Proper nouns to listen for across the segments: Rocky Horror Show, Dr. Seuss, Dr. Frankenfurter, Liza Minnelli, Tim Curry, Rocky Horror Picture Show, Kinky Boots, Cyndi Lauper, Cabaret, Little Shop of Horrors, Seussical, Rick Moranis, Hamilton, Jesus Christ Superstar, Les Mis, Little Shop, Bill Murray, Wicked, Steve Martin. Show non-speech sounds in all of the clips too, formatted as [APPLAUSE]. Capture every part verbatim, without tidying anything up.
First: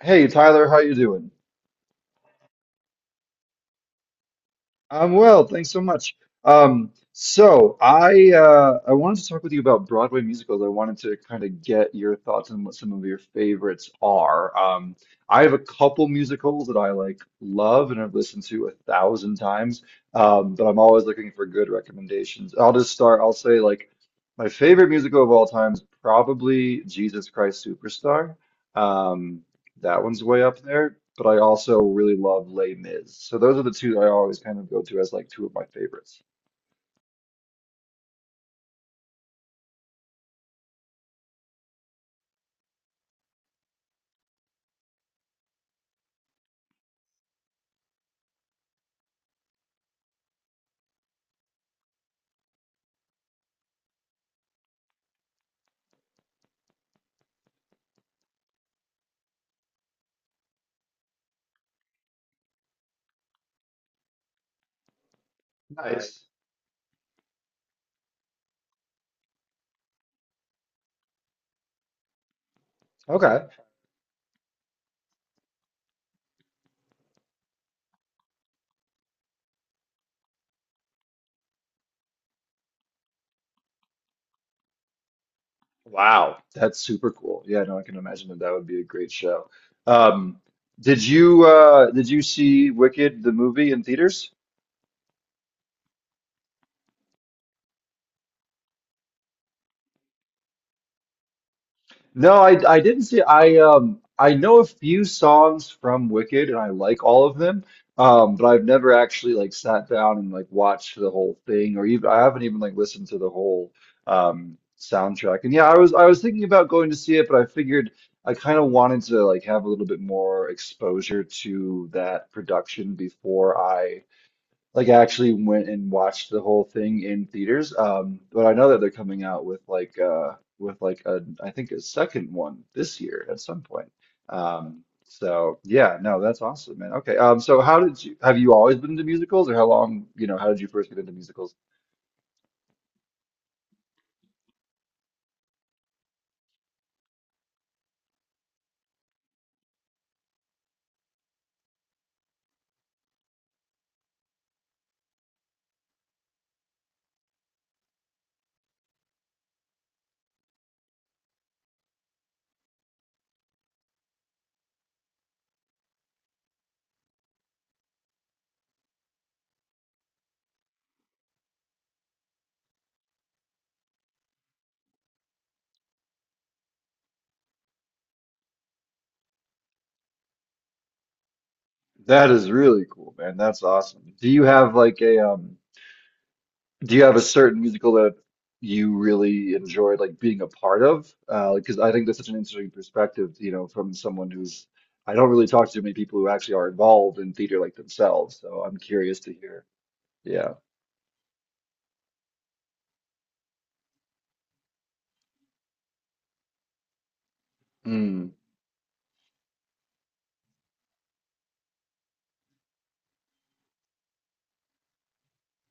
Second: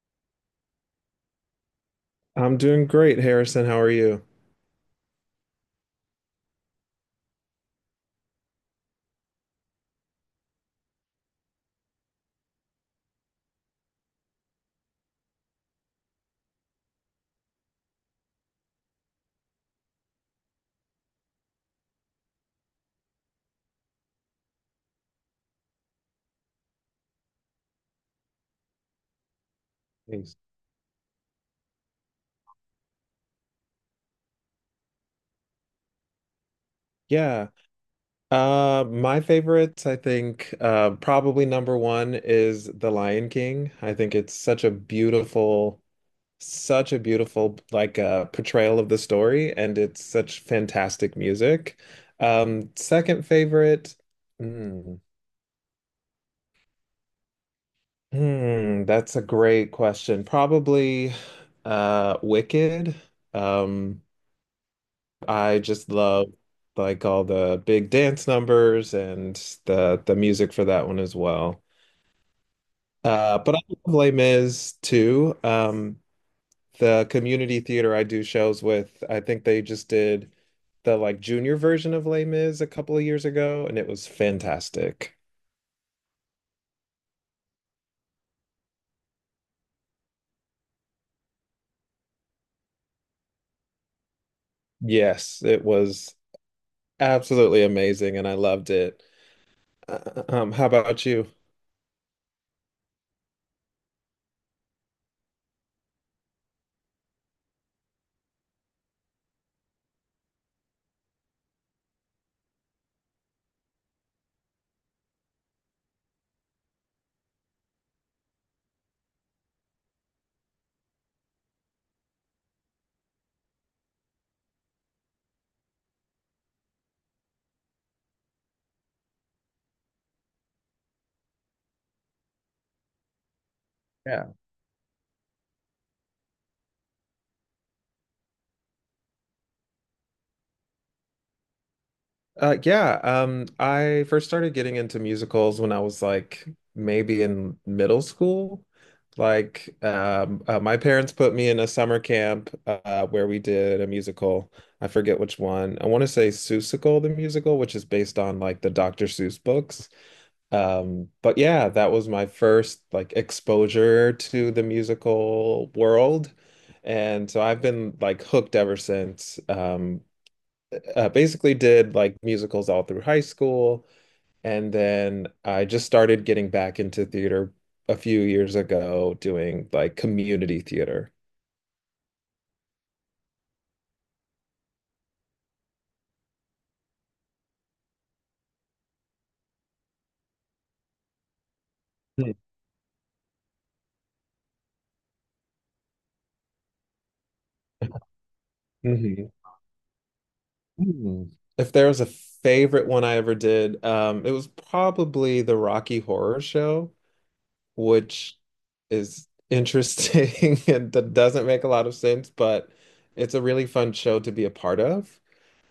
Hey Tyler, how you doing? I'm doing great, Harrison. How are you? I'm well, thanks so much. Um, so I uh, I wanted to talk with you about Broadway musicals. I wanted to kind of get your thoughts on what some of your favorites are. Um, I have a couple musicals that I like love and I've listened to a thousand times, um, but I'm always looking for good recommendations. I'll just start. I'll say like my favorite musical of all time is probably Jesus Christ Superstar. Um, That one's Thanks. way up there, but I also really love Les Mis. So those are the two I always kind of go to as like two of my favorites. Yeah. Uh, my favorites, I think, uh, probably number one is The Lion King. I think it's such a beautiful, such a beautiful like uh, portrayal of the story, and it's such fantastic music. Um, second favorite, hmm, hmm, that's a great question. Probably, uh, Wicked. Um, I just Nice. love like all the big dance numbers and the the music for that one as well. Uh, Okay. But I love Les Mis too. Um, the community theater I do shows with, I think they just did the like junior version of Les Mis a couple of years ago, and it was fantastic. Wow, that's super cool. Yeah, no, I can imagine that that would be a great show. Um, did you uh did you see Wicked the movie in theaters? Yes, it was absolutely amazing, and I loved it. Uh, Um, how about you? No, I I didn't see I um I know a few songs from Wicked and I like all of them. Um, but I've never actually like sat down and like watched the whole thing or even I haven't even like listened to the whole um soundtrack. And yeah, I was I was thinking about going to see it, but I figured I kind of wanted to like have a little bit more exposure to that production before I like I actually went and watched the whole thing in theaters. Um, but I know that they're coming out with like uh with like a I think a second one this year at some point. Yeah. Um, so yeah, no, that's awesome, man. Okay. Um, so how did you have you always been into musicals or how long, you know, how did you first get into musicals? Uh, yeah, um, I first started getting into musicals when I was like maybe in middle school. Like, um, uh, my parents put me in a summer camp uh, where we did a musical. I forget which one. I want to say Seussical, the musical, which is based on like the doctor Seuss books. Um, but yeah, that was my first like exposure to the musical world. And so I've been like hooked ever since. Um, uh, basically did like musicals all through high school. And then I just started getting back into theater a few years ago, doing like community theater. That is really cool, man. That's awesome. Do you have like a um do you have a certain musical that you really enjoyed like being a part of? Uh, because I think that's such Hmm. an interesting perspective, you know, from someone who's I don't really talk to many people who actually are involved in theater like themselves. So I'm curious to hear. Yeah. Hmm. If there was a favorite one I ever did, um, it was probably the Rocky Horror Show, Mm. which is interesting [LAUGHS] and that doesn't make a lot of sense, but it's a really fun show to be a part of.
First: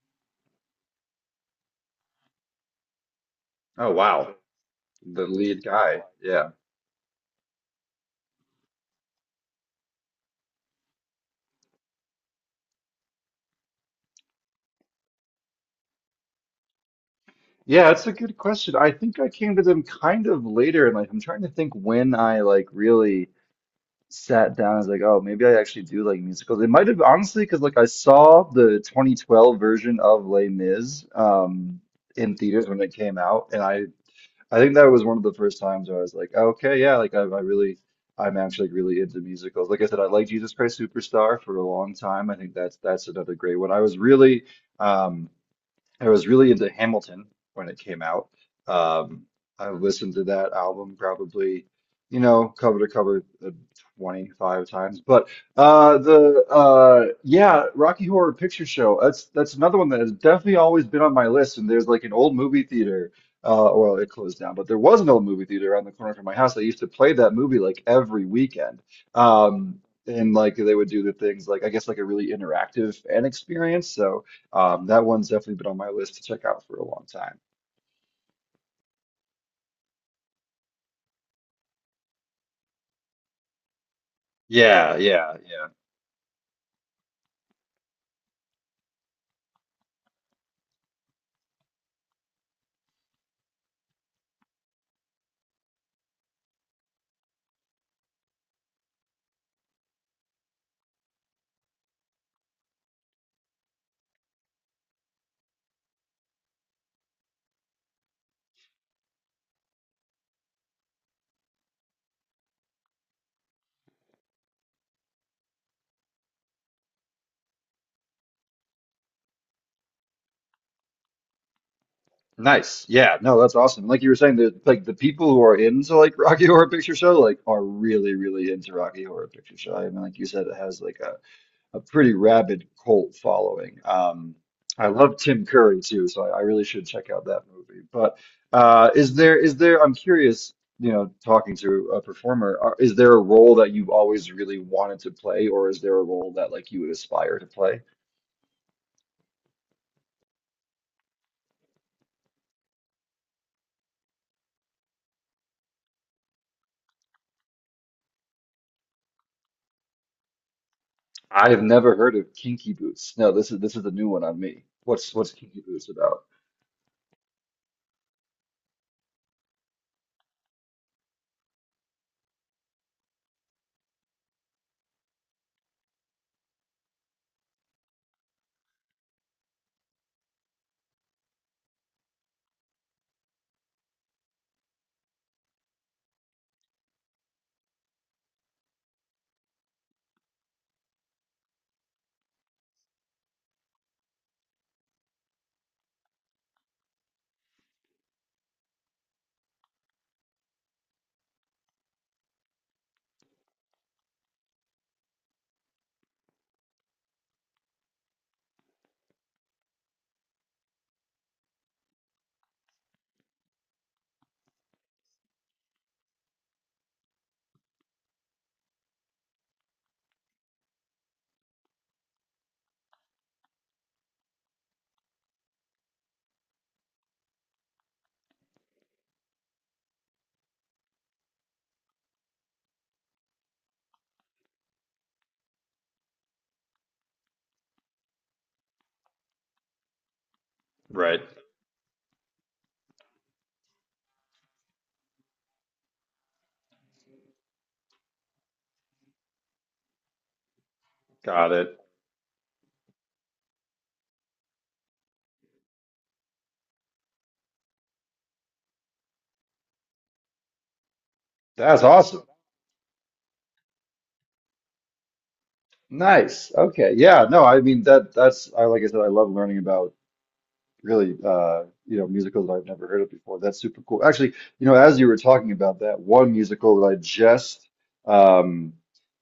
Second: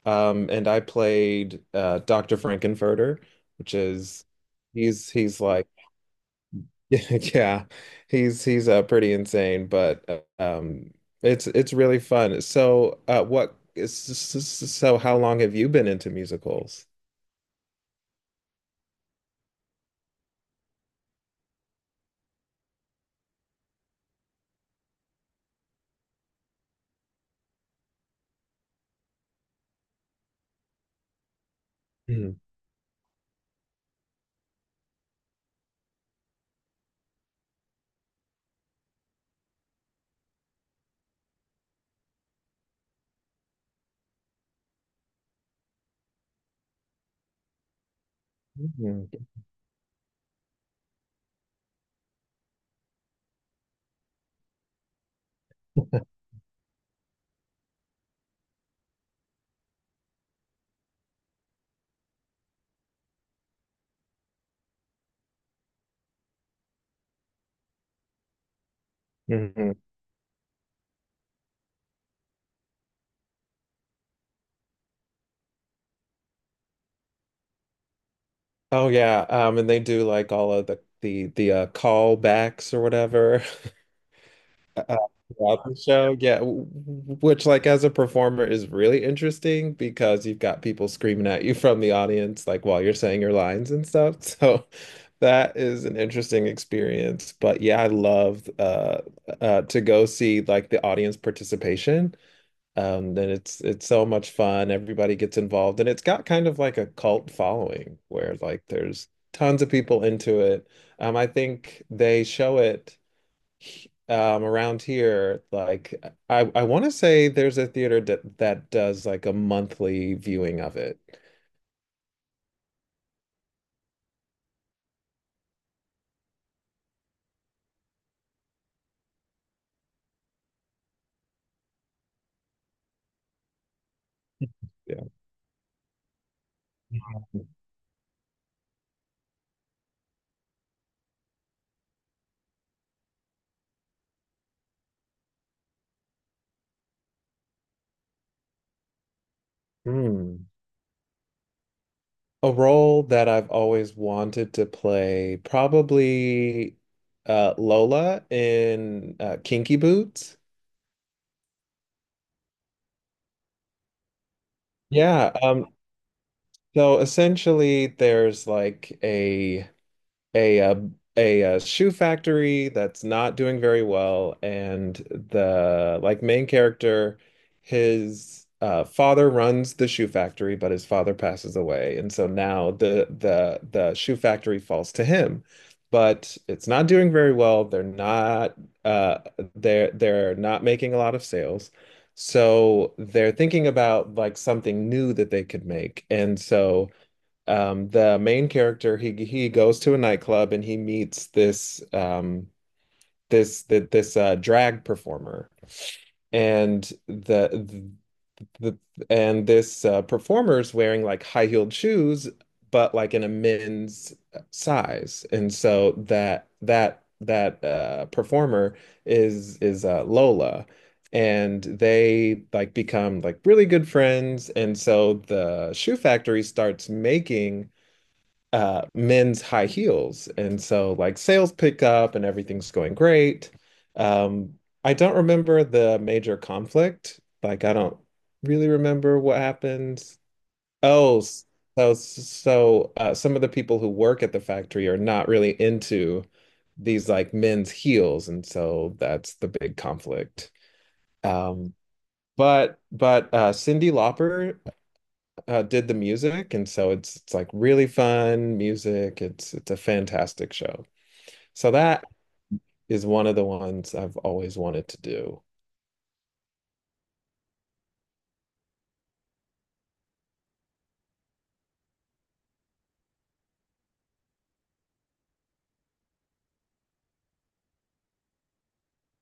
Um, and I played uh, doctor Frankenfurter, which Oh is wow. he's The he's lead like guy. Yeah. [LAUGHS] yeah, he's he's uh, pretty insane, but uh, um, it's it's really fun. So uh, what is so how long have you been into musicals? Yeah, it's a good question. I think I came to them kind of later in life. I'm trying to think when I like really sat down and was like, oh, maybe I actually do like musicals. It might have honestly, because like I saw the twenty twelve version of Les Mis um, in Mhm. theaters when it came out, and I I think that was one of the first times where I was like, okay, yeah, like I, I really I'm actually like really into musicals. Like I said, I liked Jesus Christ Superstar for a long time. I think that's that's another great one. I was really um, I was really into Hamilton when it came out. Mhm. Um, I listened to that album probably, you know, cover to cover uh, twenty-five times. But uh, the uh, yeah, Rocky Horror Picture Show. That's that's another one that has definitely always been on my list. And there's like an old movie theater. Uh, well, it closed down, but there was an old movie theater around the corner from my house. They used to play that movie like every weekend. Um, [LAUGHS] and like they would do the things like I guess like a really interactive fan experience. So. Um, that one's definitely been on my list to check out for a long time. Oh yeah, um, and they do like all of the the the uh, callbacks or whatever. Yeah, uh, yeah, Throughout yeah. the show. Yeah, w- w- which like as a performer is really interesting because you've got people screaming at you [LAUGHS] from the audience like while you're saying your lines and stuff. [LAUGHS] So that is an interesting experience. But yeah, I love uh, uh, to go see like the audience participation. Um, then it's it's so much fun. Everybody gets involved, and it's got kind of like a cult following where like there's tons of people into it. Um, I think they show it um around here like I I want to say there's a theater that that does like a monthly viewing of it. Nice. Yeah, no, that's awesome. Like you were saying, the like the people who are into like Rocky Horror Picture Show like are really, really into Rocky Horror Picture Show. I mean, like you said, it has like a, a pretty rabid cult following. Um, I Yeah. love Tim Curry too, so I, I really should check out that movie. But uh, is there is there? I'm curious. You know, talking to a performer, are, is there a role that you've always really wanted to play, or is there a role that like you would aspire to play? Hmm. A role that I've always wanted to play, probably uh, Lola in uh, Kinky Boots. I have never heard of Kinky Boots. No, this is this is a new one on me. What's what's Yeah. Kinky Um, Boots about? So essentially, there's like a a uh, a uh, shoe factory that's not doing very well, and the like main character, his uh, father runs the shoe factory, but his father passes away, and so now the the the shoe factory falls to him, but it's not doing very well. They're not uh, they're they're not making a lot of sales. So they're thinking about like something new that they could make. And so um the main character, he he goes to a nightclub and he meets this um this th- this uh drag performer and the the and this uh performer's wearing like high-heeled shoes but like in a men's size, and so that that that uh performer is is uh Lola, and they like become like really good friends. And so the shoe factory starts making uh men's high heels, and so like sales pick up and everything's going great. um I don't remember the major conflict. Like I don't really remember what happened. oh Right. s- so so uh, some of the people who work at the factory are not really into these like men's heels, and so that's the big conflict. um but but uh Cyndi Lauper uh, did the music, and so it's it's like really fun music. It's it's a fantastic show. So That's that awesome. is one of the ones I've always wanted to do. Nice. Okay. Yeah. No, I mean that that's I like I said, I love learning about really uh you know musicals I've never heard of before. That's super cool. Actually, you know, as you were talking about that one musical that I just um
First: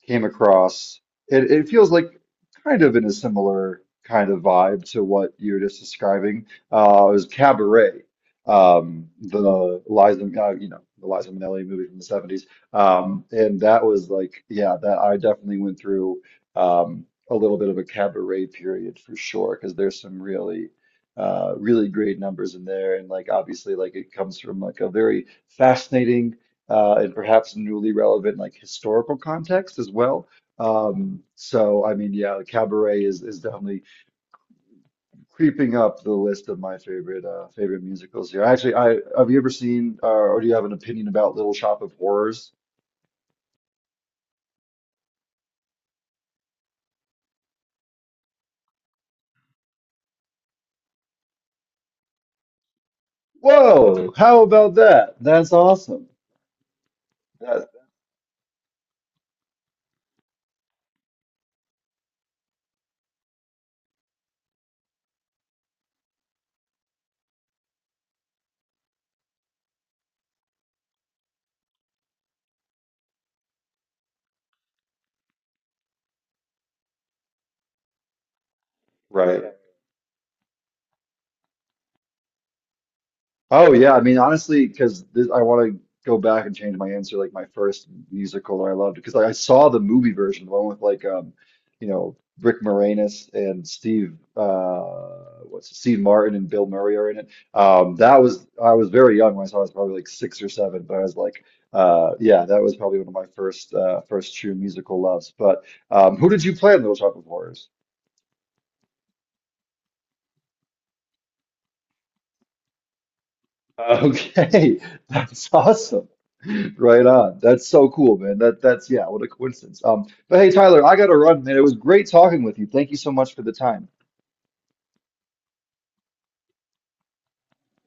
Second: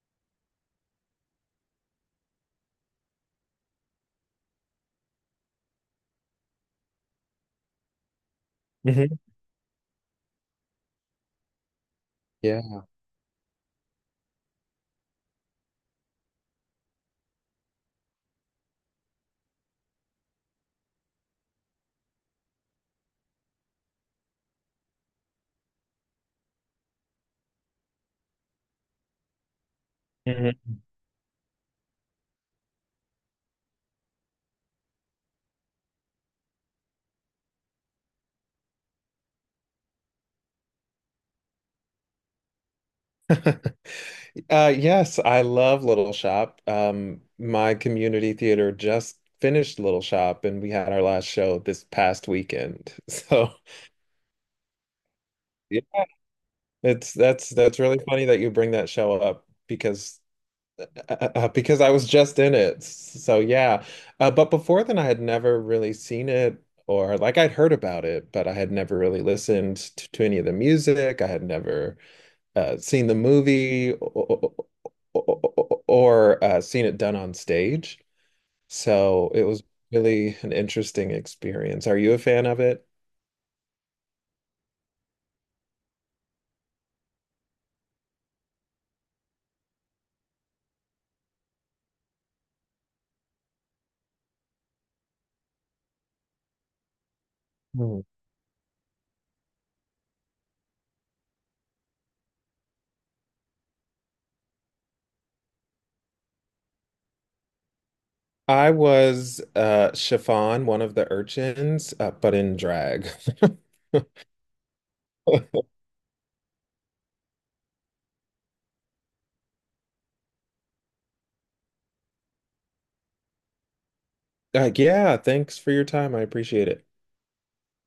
came across, it, it feels like kind of in a similar kind of vibe to what you were just describing. Uh, it was Cabaret. Um, Hmm. the Liza uh, you know, the Liza Minnelli movie from the seventies. Yeah. Um and that was like yeah, that I definitely went through um a little bit of a cabaret period for sure because there's some really uh, really great numbers in there. And like obviously, like it comes from like a very fascinating uh, and perhaps newly relevant like historical context as well. Mm-hmm. Um, so I mean, yeah, Cabaret is is definitely creeping up the list of my favorite uh, favorite musicals here. Actually, I have you ever seen uh, or do you have an opinion about Little Shop of Horrors? [LAUGHS] Uh, yes, I love Little Shop. Um, my community theater just finished Little Shop, and we had our last show this past weekend. [LAUGHS] So Whoa, how about that? That's yeah, awesome. it's that's That, that's really funny that you bring that show up because Uh, uh, because I was just in it. So yeah. Uh, but before then, I had never really seen it or like I'd heard about it, but I had never really listened to, to any of the music. I had never uh, seen the movie or, or uh, seen it done on stage. So it right. was really an interesting experience. Are you a fan of it? Oh yeah, I mean honestly, because this I want to go back and change my answer. Like my first musical that I loved, because like I saw the movie version, the one with like um, you know, Rick Moranis and Steve uh, what's it, Steve Martin and Bill Murray are in it. Um, Hmm. that was I was very young when I saw it. I was probably like six or seven, but I was like, uh, yeah, that was probably one of my first uh, first true musical loves. But um, who did you play in Little Shop of Horrors? I was uh Chiffon, one of the urchins, uh, but in drag. [LAUGHS] Okay, [LAUGHS] that's awesome. Right on. That's so cool, man. That that's yeah, what a coincidence. Um, but hey, Tyler, I gotta run, man. It was great talking with you. Thank you so much for the time. Like, yeah, thanks for your time. I appreciate it.